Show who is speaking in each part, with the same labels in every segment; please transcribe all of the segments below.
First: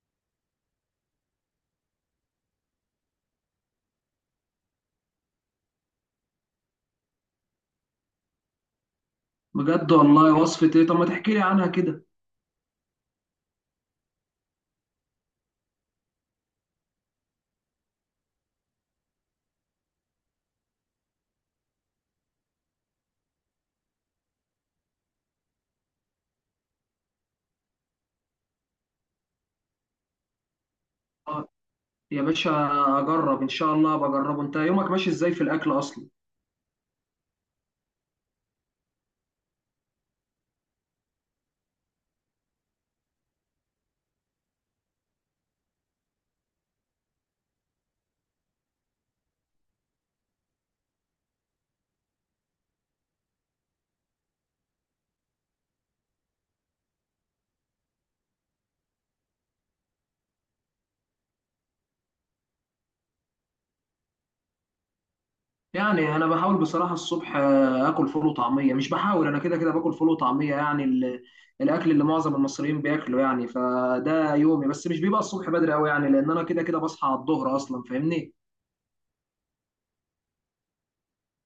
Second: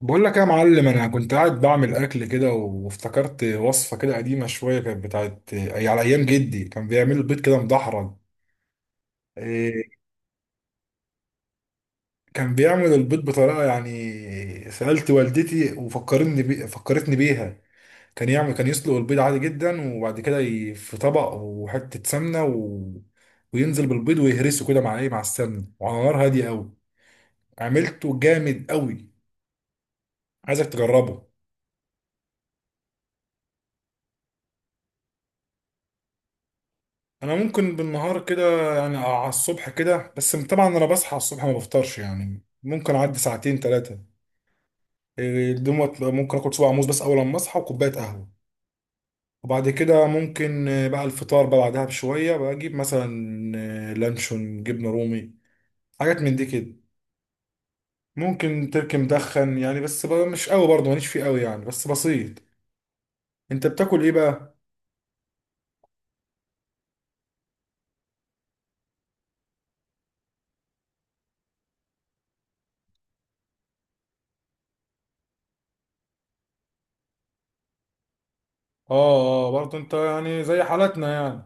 Speaker 1: بقول لك يا معلم، انا كنت قاعد بعمل اكل كده، وافتكرت وصفه كده قديمه شويه، كانت بتاعت أي على ايام جدي. كان بيعمل البيض كده مدحرج. إيه؟
Speaker 2: بجد والله، وصفة ايه؟ طب ما تحكي لي عنها كده.
Speaker 1: كان بيعمل البيض بطريقه. يعني سالت والدتي وفكرتني فكرتني بيها. كان يسلق البيض عادي جدا، وبعد كده في طبق، وحته سمنه. وينزل بالبيض ويهرسه كده مع ايه، مع السمنه، وعلى نار هاديه قوي. عملته جامد قوي، عايزك تجربه.
Speaker 2: آه، يا باشا اجرب ان شاء الله، بجربه. انت يومك ماشي ازاي في الاكل اصلا؟
Speaker 1: انا ممكن بالنهار كده يعني، على الصبح كده، بس طبعا انا بصحى على الصبح ما بفطرش، يعني ممكن اعدي ساعتين 3 دوت. ممكن اكل صباع موز بس اول ما اصحى وكوبايه قهوه، وبعد كده ممكن بقى الفطار بقى بعدها بشويه، بجيب مثلا لانشون، جبنه رومي، حاجات من دي كده. ممكن تركي مدخن يعني، بس بقى مش قوي، برضه ماليش فيه قوي يعني، بس بسيط. انت بتاكل ايه بقى؟
Speaker 2: يعني انا بحاول بصراحة الصبح اكل فول وطعمية. مش بحاول، انا كده كده باكل فول وطعمية، يعني الاكل اللي معظم المصريين بياكله. يعني فده يومي، بس مش بيبقى الصبح بدري قوي، يعني لان انا كده كده بصحى على الظهر اصلا، فاهمني؟
Speaker 1: اه، اه، برضه انت يعني زي حالتنا يعني.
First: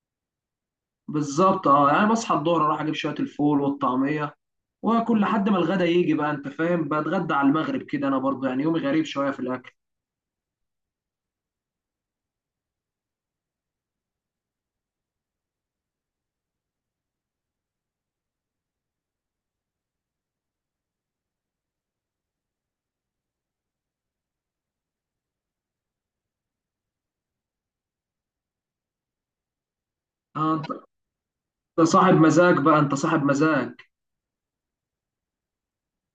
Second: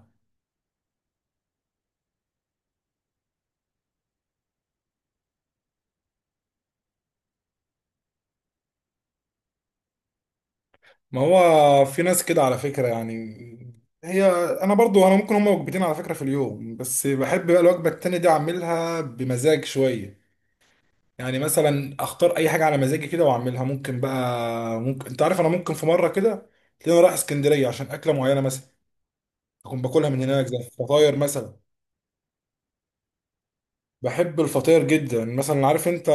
Speaker 2: بالظبط، اه. يعني بصحى الظهر اروح اجيب شوية الفول والطعمية واكل لحد ما الغدا يجي بقى، انت فاهم. بتغدى على المغرب كده، انا برضه يعني يومي غريب شوية في الاكل.
Speaker 1: ما هو في ناس كده على فكرة يعني. هي انا برضو، ممكن هما وجبتين على فكرة في اليوم، بس بحب بقى الوجبة التانية دي اعملها بمزاج شوية. يعني مثلا اختار اي حاجة على مزاجي كده واعملها. ممكن بقى، ممكن انت عارف، انا ممكن في مرة كده تلاقيني رايح اسكندرية عشان اكلة معينة مثلا، اكون باكلها من هناك زي
Speaker 2: اه،
Speaker 1: الفطاير مثلا.
Speaker 2: ده صاحب مزاج بقى، انت صاحب مزاج.
Speaker 1: بحب الفطاير جدا مثلا. عارف انت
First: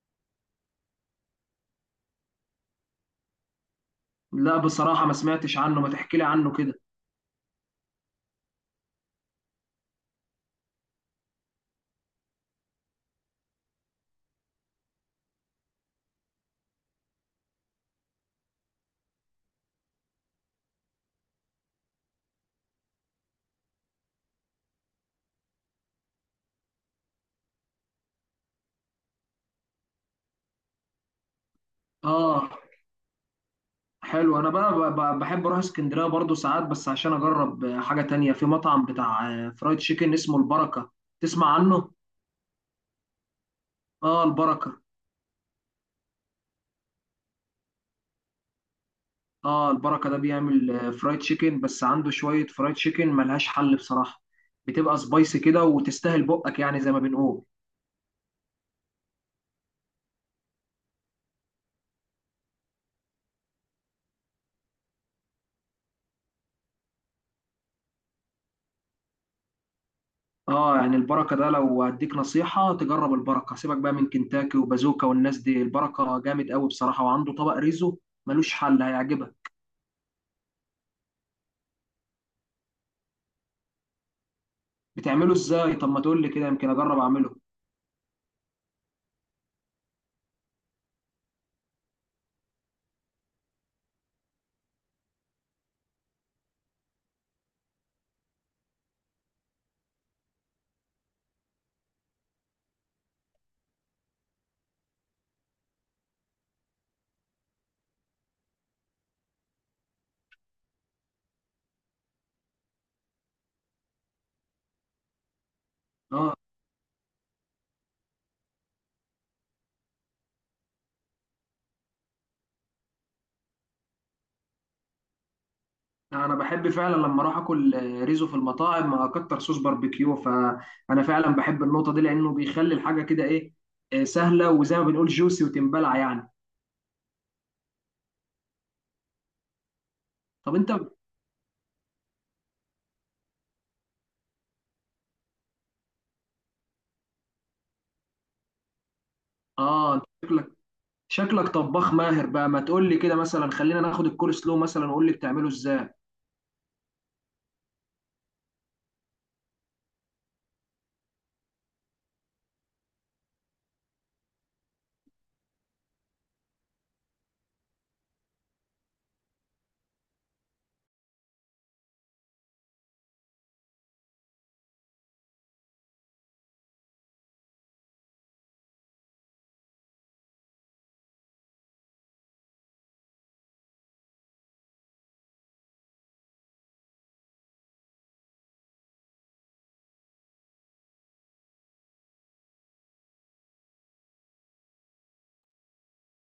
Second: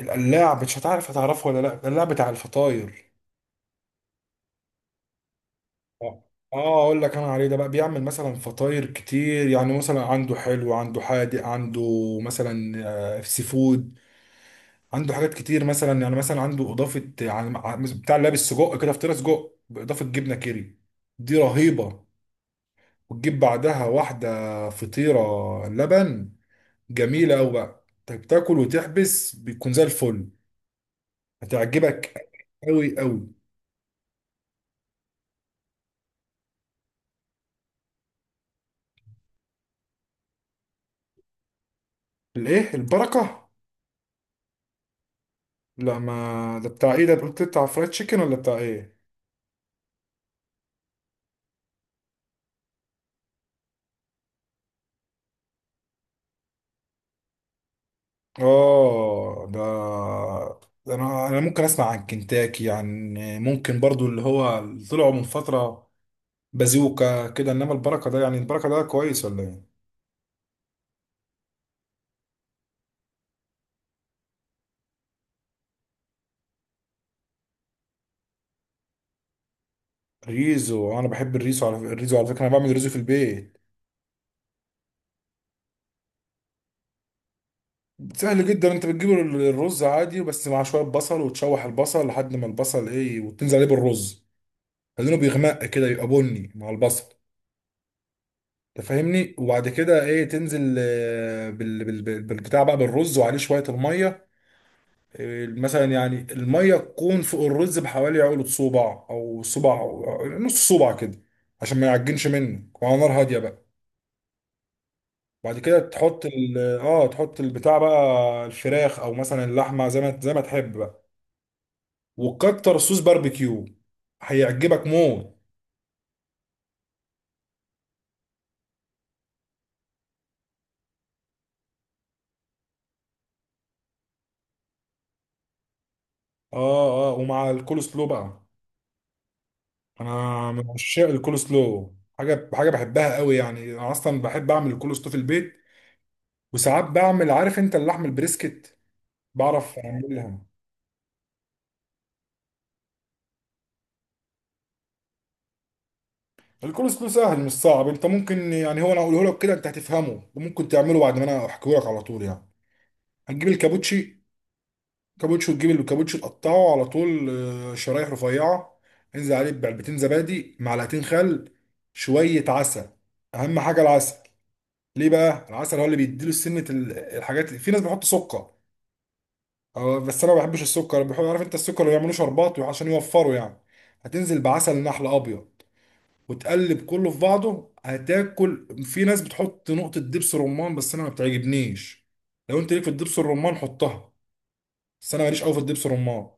Speaker 1: القلاع؟ مش هتعرف، هتعرفه ولا لا؟ القلاع بتاع الفطاير.
Speaker 2: لا بصراحة ما سمعتش عنه، ما تحكي
Speaker 1: اه.
Speaker 2: لي عنه كده.
Speaker 1: اقول لك انا عليه ده بقى. بيعمل مثلا فطاير كتير، يعني مثلا عنده حلو، عنده حادق، عنده مثلا سي فود. عنده حاجات كتير، مثلا يعني مثلا عنده اضافه، يعني بتاع اللي لابس سجق كده، فطيره سجق باضافه جبنه كيري، دي رهيبه. وتجيب بعدها واحده فطيره لبن. جميله قوي بقى، انت بتاكل وتحبس، بيكون زي الفل. هتعجبك
Speaker 2: اه.
Speaker 1: قوي قوي.
Speaker 2: حلو، انا بقى بحب اروح اسكندرية برضو ساعات بس عشان اجرب حاجة تانية في مطعم بتاع فرايد تشيكن اسمه البركة. تسمع عنه؟
Speaker 1: الايه البركه؟
Speaker 2: اه، البركة.
Speaker 1: لا، ما ده بتاع ايه؟ ده قلت بتاع فرايد تشيكن ولا بتاع ايه؟
Speaker 2: اه، البركة ده بيعمل فرايد تشيكن. بس عنده شوية فرايد تشيكن ملهاش حل بصراحة. بتبقى سبايسي كده وتستاهل بقك، يعني زي ما بنقول.
Speaker 1: اه، ده انا ممكن اسمع عن كنتاكي يعني، ممكن برضو اللي هو اللي طلعوا من فتره بازوكا كده، انما البركه ده، يعني البركه ده كويس ولا ايه؟
Speaker 2: اه يعني البركه ده، لو هديك نصيحه تجرب البركه. سيبك بقى من كنتاكي وبازوكا والناس دي، البركه جامد قوي بصراحه. وعنده طبق ريزو ملوش حل، هيعجبك.
Speaker 1: ريزو! انا بحب الريزو، على الريزو على فكره، انا بعمل ريزو في البيت.
Speaker 2: بتعمله ازاي؟ طب ما تقول لي كده، يمكن اجرب اعمله.
Speaker 1: سهل جدا، انت بتجيب الرز عادي بس مع شويه بصل، وتشوح البصل لحد ما البصل ايه، وتنزل عليه بالرز، لانه بيغمق كده يبقى بني مع البصل، تفهمني. وبعد كده ايه، تنزل بالبتاع بقى بالرز، وعليه شويه الميه، مثلا يعني الميه تكون فوق الرز بحوالي عقله صباع او صباع أو نص صباع كده، عشان ما يعجنش منك، وعلى نار هاديه بقى. بعد كده تحط
Speaker 2: اه،
Speaker 1: ال اه تحط البتاع بقى الفراخ او مثلا اللحمه، زي ما تحب بقى. وكتر صوص باربيكيو، هيعجبك موت.
Speaker 2: انا بحب فعلا لما اروح اكل ريزو في المطاعم اكتر صوص باربيكيو، فانا فعلا بحب النقطه دي، لانه بيخلي الحاجه كده ايه، سهله، وزي ما بنقول جوسي وتنبلع يعني.
Speaker 1: اه، اه، ومع الكول سلو بقى. انا
Speaker 2: طب
Speaker 1: من
Speaker 2: انت،
Speaker 1: عشاق الكول سلو، حاجه بحبها قوي يعني، انا اصلا بحب اعمل الكول سلو في البيت. وساعات بعمل، عارف انت اللحم البريسكت؟ بعرف
Speaker 2: اه، انت
Speaker 1: اعملها.
Speaker 2: شكلك شكلك طباخ ماهر بقى. ما تقول لي كده مثلا، خلينا ناخد الكول سلو مثلا وقول لي بتعمله ازاي.
Speaker 1: الكورس كله سهل، مش صعب. انت ممكن، يعني هو انا اقوله لك كده انت هتفهمه، وممكن تعمله بعد ما انا احكيه لك على طول يعني. هتجيب الكابوتشي. كابوتشي، وتجيب الكابوتشي تقطعه على طول شرايح رفيعه. انزل عليه بعلبتين زبادي، معلقتين خل، شويه عسل. اهم حاجه العسل. ليه بقى العسل؟ هو اللي بيديله سنه الحاجات. في ناس بيحط سكر، بس انا ما بحبش السكر، بحب، عارف انت السكر اللي ما يعملوش شربات عشان يوفروا يعني. هتنزل بعسل نحل ابيض، وتقلب كله في بعضه. هتاكل، في ناس بتحط نقطة دبس رمان بس انا ما بتعجبنيش. لو انت ليك في الدبس الرمان حطها، بس انا ماليش قوي في الدبس الرمان.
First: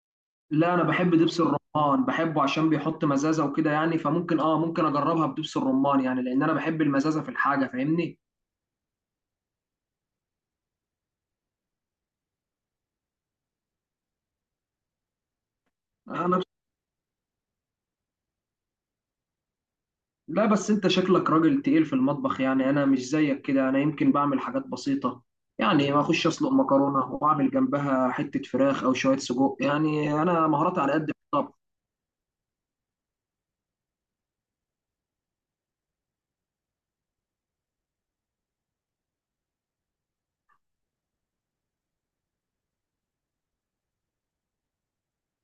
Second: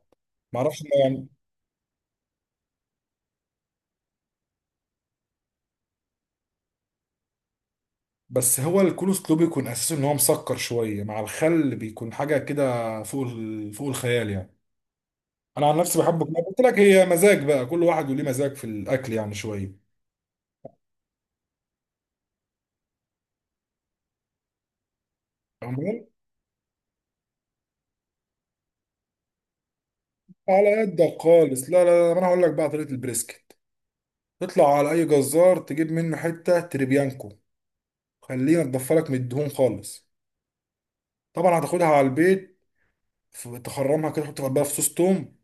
Speaker 1: ما
Speaker 2: لا انا
Speaker 1: اعرفش ما
Speaker 2: بحب
Speaker 1: يعني.
Speaker 2: دبس الرمان، بحبه عشان بيحط مزازه وكده يعني، فممكن اه، ممكن اجربها بدبس الرمان، يعني لان انا بحب المزازه في الحاجه، فاهمني.
Speaker 1: بس هو الكولسلو بيكون اساسه ان هو مسكر شوية مع الخل، بيكون حاجة كده فوق فوق الخيال يعني. انا عن نفسي بحب،
Speaker 2: انا بس...
Speaker 1: قلت لك هي مزاج بقى، كل واحد وليه مزاج في الاكل، يعني شوية.
Speaker 2: لا بس انت شكلك راجل تقيل في المطبخ، يعني انا مش زيك كده. انا يمكن بعمل حاجات بسيطه، يعني ما
Speaker 1: تمام.
Speaker 2: اخش اسلق مكرونه واعمل جنبها حته فراخ او شويه سجق، يعني انا
Speaker 1: على
Speaker 2: مهاراتي على قد
Speaker 1: قدك
Speaker 2: الطبخ.
Speaker 1: خالص. لا، لا، لا، ما انا هقول لك بقى طريقة البريسكت. تطلع على اي جزار تجيب منه حتة تريبيانكو، خلينا تضفى لك من الدهون خالص. طبعا هتاخدها على البيت. تخرمها كده، تحط بقى في صوص توم.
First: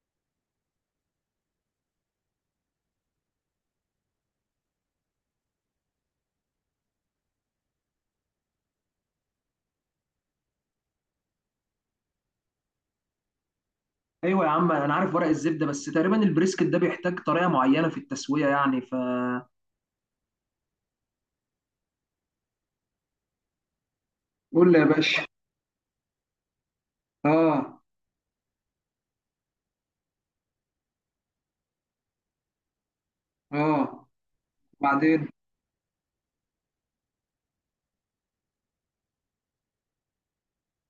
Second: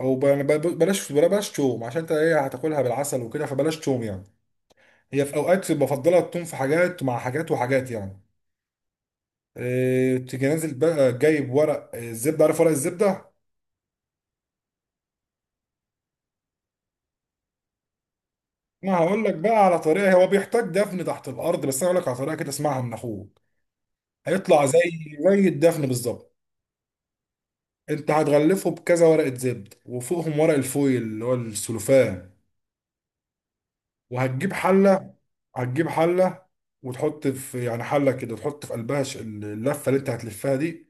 Speaker 1: او بلاش، بلاش توم، عشان انت ايه، هتاكلها بالعسل وكده، فبلاش توم يعني. هي في اوقات بفضلها التوم في حاجات مع حاجات وحاجات يعني. تيجي نازل بقى جايب ورق الزبده. عارف ورق الزبده؟
Speaker 2: ايوه يا عم انا عارف ورق الزبده، بس تقريبا البريسكت ده بيحتاج طريقه معينه في التسويه يعني،
Speaker 1: ما هقول لك
Speaker 2: فقول
Speaker 1: بقى على طريقه، هو بيحتاج دفن تحت الارض، بس انا هقول لك على طريقه كده، اسمعها من اخوك. هيطلع
Speaker 2: لي
Speaker 1: زي
Speaker 2: يا باشا.
Speaker 1: زي الدفن بالظبط.
Speaker 2: اه.
Speaker 1: انت هتغلفه بكذا ورقه زبد، وفوقهم ورق الفويل اللي هو السلوفان.
Speaker 2: اه.
Speaker 1: وهتجيب حله.
Speaker 2: بعدين.
Speaker 1: هتجيب حله وتحط في، يعني حله كده، تحط في قلبها اللفه اللي انت هتلفها دي.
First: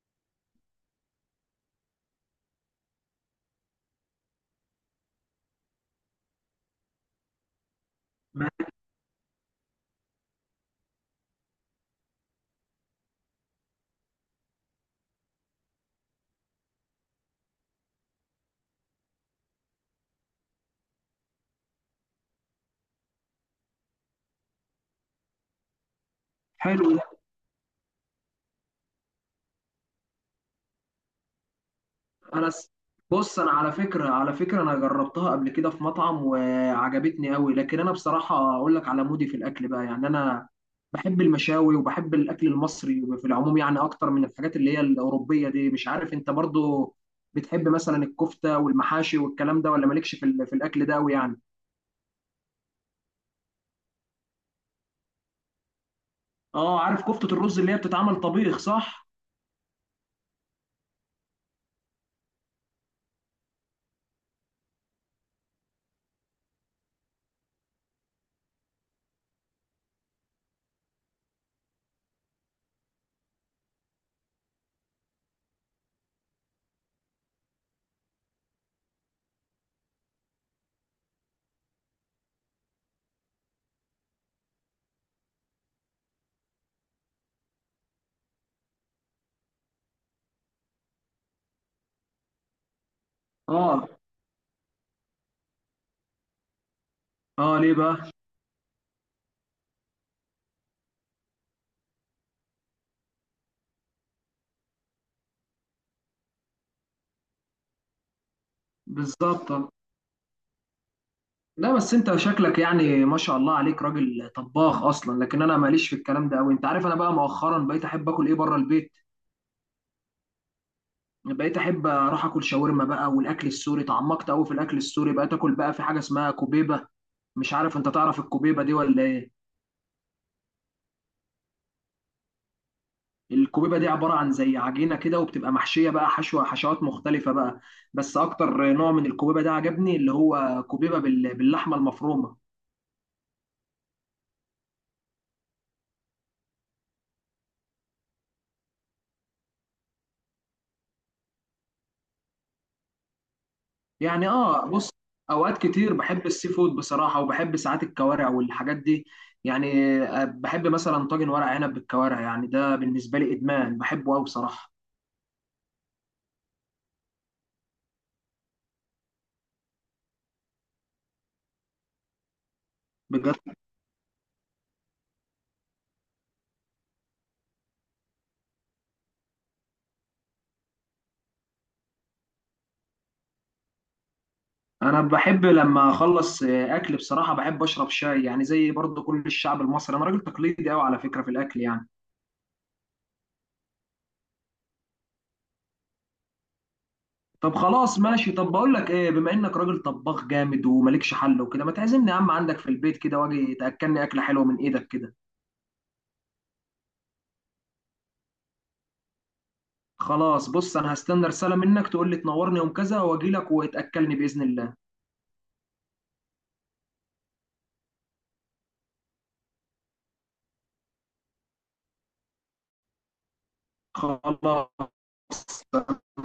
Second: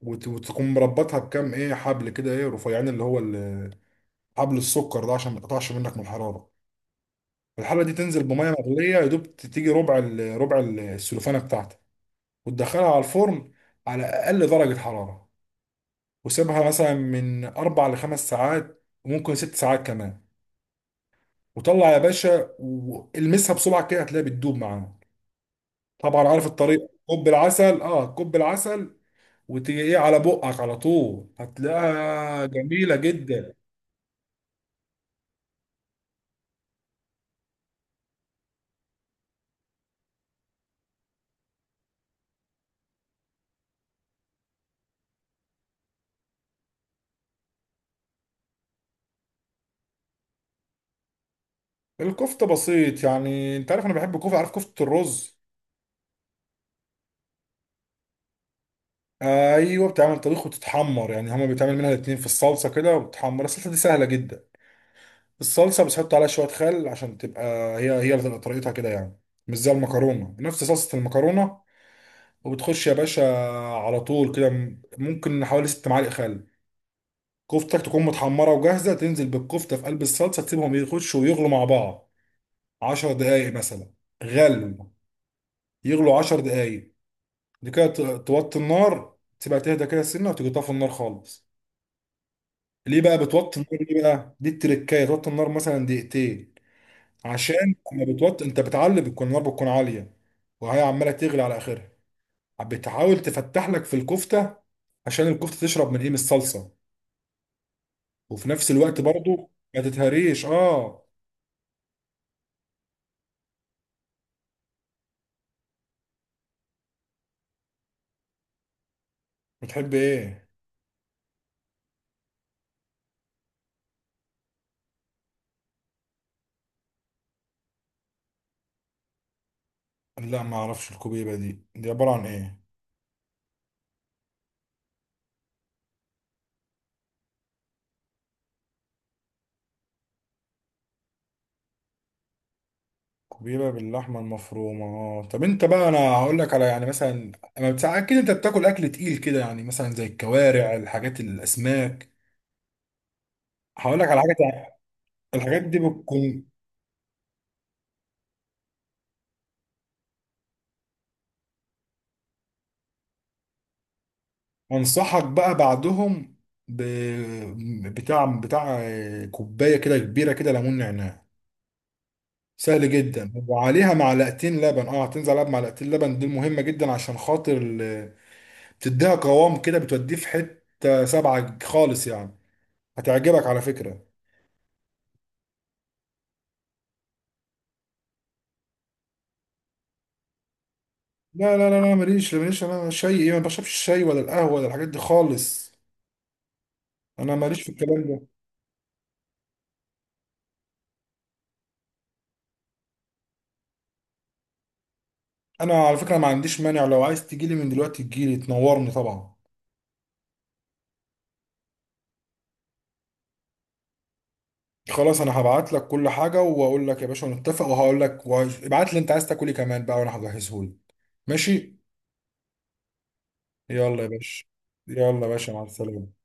Speaker 1: وت- وتقوم مربطها بكام حبل كده، ايه رفيعين اللي هو حبل السكر ده، عشان ما يتقطعش منك من الحراره. الحله دي تنزل بميه مغليه، يا دوب تيجي ربع السلوفانه بتاعتك، وتدخلها على الفرن على اقل درجه حراره، وسيبها مثلا من 4 لخمس ساعات، وممكن 6 ساعات كمان. وطلع يا باشا، والمسها بسرعه كده، هتلاقيها بتدوب معاك. طبعا عارف الطريقه.
Speaker 2: حلو.
Speaker 1: كوب العسل، وتيجي على بقك على طول، هتلاقيها
Speaker 2: انا س-
Speaker 1: جميله
Speaker 2: بص انا
Speaker 1: جدا.
Speaker 2: على فكره، على فكره انا جربتها قبل كده في مطعم وعجبتني قوي. لكن انا بصراحه اقول لك على مودي في الاكل بقى، يعني انا بحب المشاوي وبحب الاكل المصري في العموم، يعني اكتر من الحاجات اللي هي الاوروبيه دي. مش عارف انت برضو بتحب مثلا الكفته والمحاشي والكلام ده، ولا مالكش في في الاكل ده قوي يعني؟
Speaker 1: الكفته بسيط، يعني انت عارف انا بحب الكفته. عارف كفته الرز؟
Speaker 2: اه، عارف كفته الرز اللي هي بتتعمل طبيخ، صح؟
Speaker 1: ايوه بتعمل طبيخ وتتحمر، يعني هما بيتعمل منها الاتنين في الصلصه كده، وبتحمر. الصلصه دي سهله جدا، الصلصه بس حط عليها شويه خل، عشان تبقى، هي هي اللي تبقى طريقتها كده يعني، مش زي المكرونه، نفس صلصه المكرونه. وبتخش يا باشا على طول كده، ممكن حوالي 6 معالق خل. كفتك تكون متحمرة وجاهزة، تنزل بالكفتة في قلب الصلصة، تسيبهم يخشوا ويغلوا مع بعض 10 دقايق مثلا. غلو يغلوا 10 دقايق. دي كده توطي النار، تسيبها تهدى كده سنة، وتيجي طافي النار خالص. ليه بقى بتوطي النار؟
Speaker 2: اه.
Speaker 1: ليه بقى؟ دي التركاية، توطي النار مثلا دقيقتين، عشان
Speaker 2: اه ليه بقى؟
Speaker 1: لما بتوطي انت بتعلي، بتكون النار بتكون عالية، وهي عمالة تغلي على آخرها، بتحاول تفتح لك في الكفتة، عشان الكفتة تشرب من ايه، من الصلصة، وفي نفس الوقت
Speaker 2: بالظبط.
Speaker 1: برضو ما تتهريش. اه.
Speaker 2: لا بس انت شكلك يعني ما شاء الله عليك راجل طباخ اصلا، لكن انا ماليش في الكلام ده قوي. انت عارف انا بقى مؤخرا بقيت احب اكل ايه بره البيت.
Speaker 1: بتحب ايه؟
Speaker 2: بقيت احب اروح اكل شاورما بقى والاكل السوري، تعمقت قوي في الاكل السوري. بقيت اكل بقى في حاجه اسمها كوبيبه، مش عارف انت تعرف الكوبيبه دي ولا ايه؟
Speaker 1: لا، ما اعرفش الكوبيبه دي، دي عباره عن ايه؟
Speaker 2: الكوبيبه دي عباره عن زي عجينه كده، وبتبقى محشيه بقى حشوه حشوات مختلفه بقى. بس اكتر نوع من الكوبيبه ده عجبني اللي هو كوبيبه باللحمه المفرومه.
Speaker 1: كوبيبه باللحمه المفرومه، اه. طب انت بقى انا هقول لك على، يعني مثلا، اما بتاع، اكيد انت بتاكل اكل تقيل كده، يعني مثلا زي الكوارع، الحاجات، الاسماك. هقول لك على
Speaker 2: يعني
Speaker 1: حاجه
Speaker 2: اه، بص، اوقات
Speaker 1: الحاجات دي
Speaker 2: كتير بحب
Speaker 1: بتكون.
Speaker 2: السي فود بصراحه، وبحب ساعات الكوارع والحاجات دي. يعني بحب مثلا طاجن ورق عنب بالكوارع، يعني ده بالنسبه لي ادمان، بحبه قوي بصراحه.
Speaker 1: انصحك بقى بعدهم ب... بتاع بتاع كوبايه كده كبيره كده ليمون نعناع. سهل جدا،
Speaker 2: بجد؟
Speaker 1: وعليها معلقتين لبن، اه هتنزل عليها بمعلقتين لبن، دي مهمه جدا، عشان خاطر بتديها قوام كده، بتوديه في حتة سبعة خالص يعني. هتعجبك على فكرة.
Speaker 2: انا بحب لما اخلص اكل بصراحه بحب اشرب شاي، يعني زي برضو كل الشعب المصري، انا راجل تقليدي قوي على فكره في
Speaker 1: لا،
Speaker 2: الاكل
Speaker 1: لا، لا،
Speaker 2: يعني.
Speaker 1: لا، ماليش، ماليش، انا شاي ايه؟ ما بشربش الشاي ولا القهوة ولا الحاجات دي خالص، انا
Speaker 2: طب
Speaker 1: ماليش في
Speaker 2: خلاص
Speaker 1: الكلام ده.
Speaker 2: ماشي. طب بقول لك ايه، بما انك راجل طباخ جامد ومالكش حل وكده، ما تعزمني يا عم عندك في البيت كده، واجي تاكلني اكله حلوه من ايدك كده.
Speaker 1: انا على فكرة ما عنديش مانع، لو عايز تجيلي من دلوقتي تجيلي، تنورني طبعا.
Speaker 2: خلاص، بص انا هستنى رسالة منك تقول لي تنورني يوم كذا، واجي لك وتأكلني بإذن الله.
Speaker 1: خلاص، انا هبعت لك كل حاجة، واقول لك يا باشا نتفق، وهقول لك ابعت لي انت عايز تاكل ايه كمان بقى، وانا هجهزه لك. ماشي. يلا يا باشا.
Speaker 2: خلاص.
Speaker 1: يلا يا باشا، مع السلامة.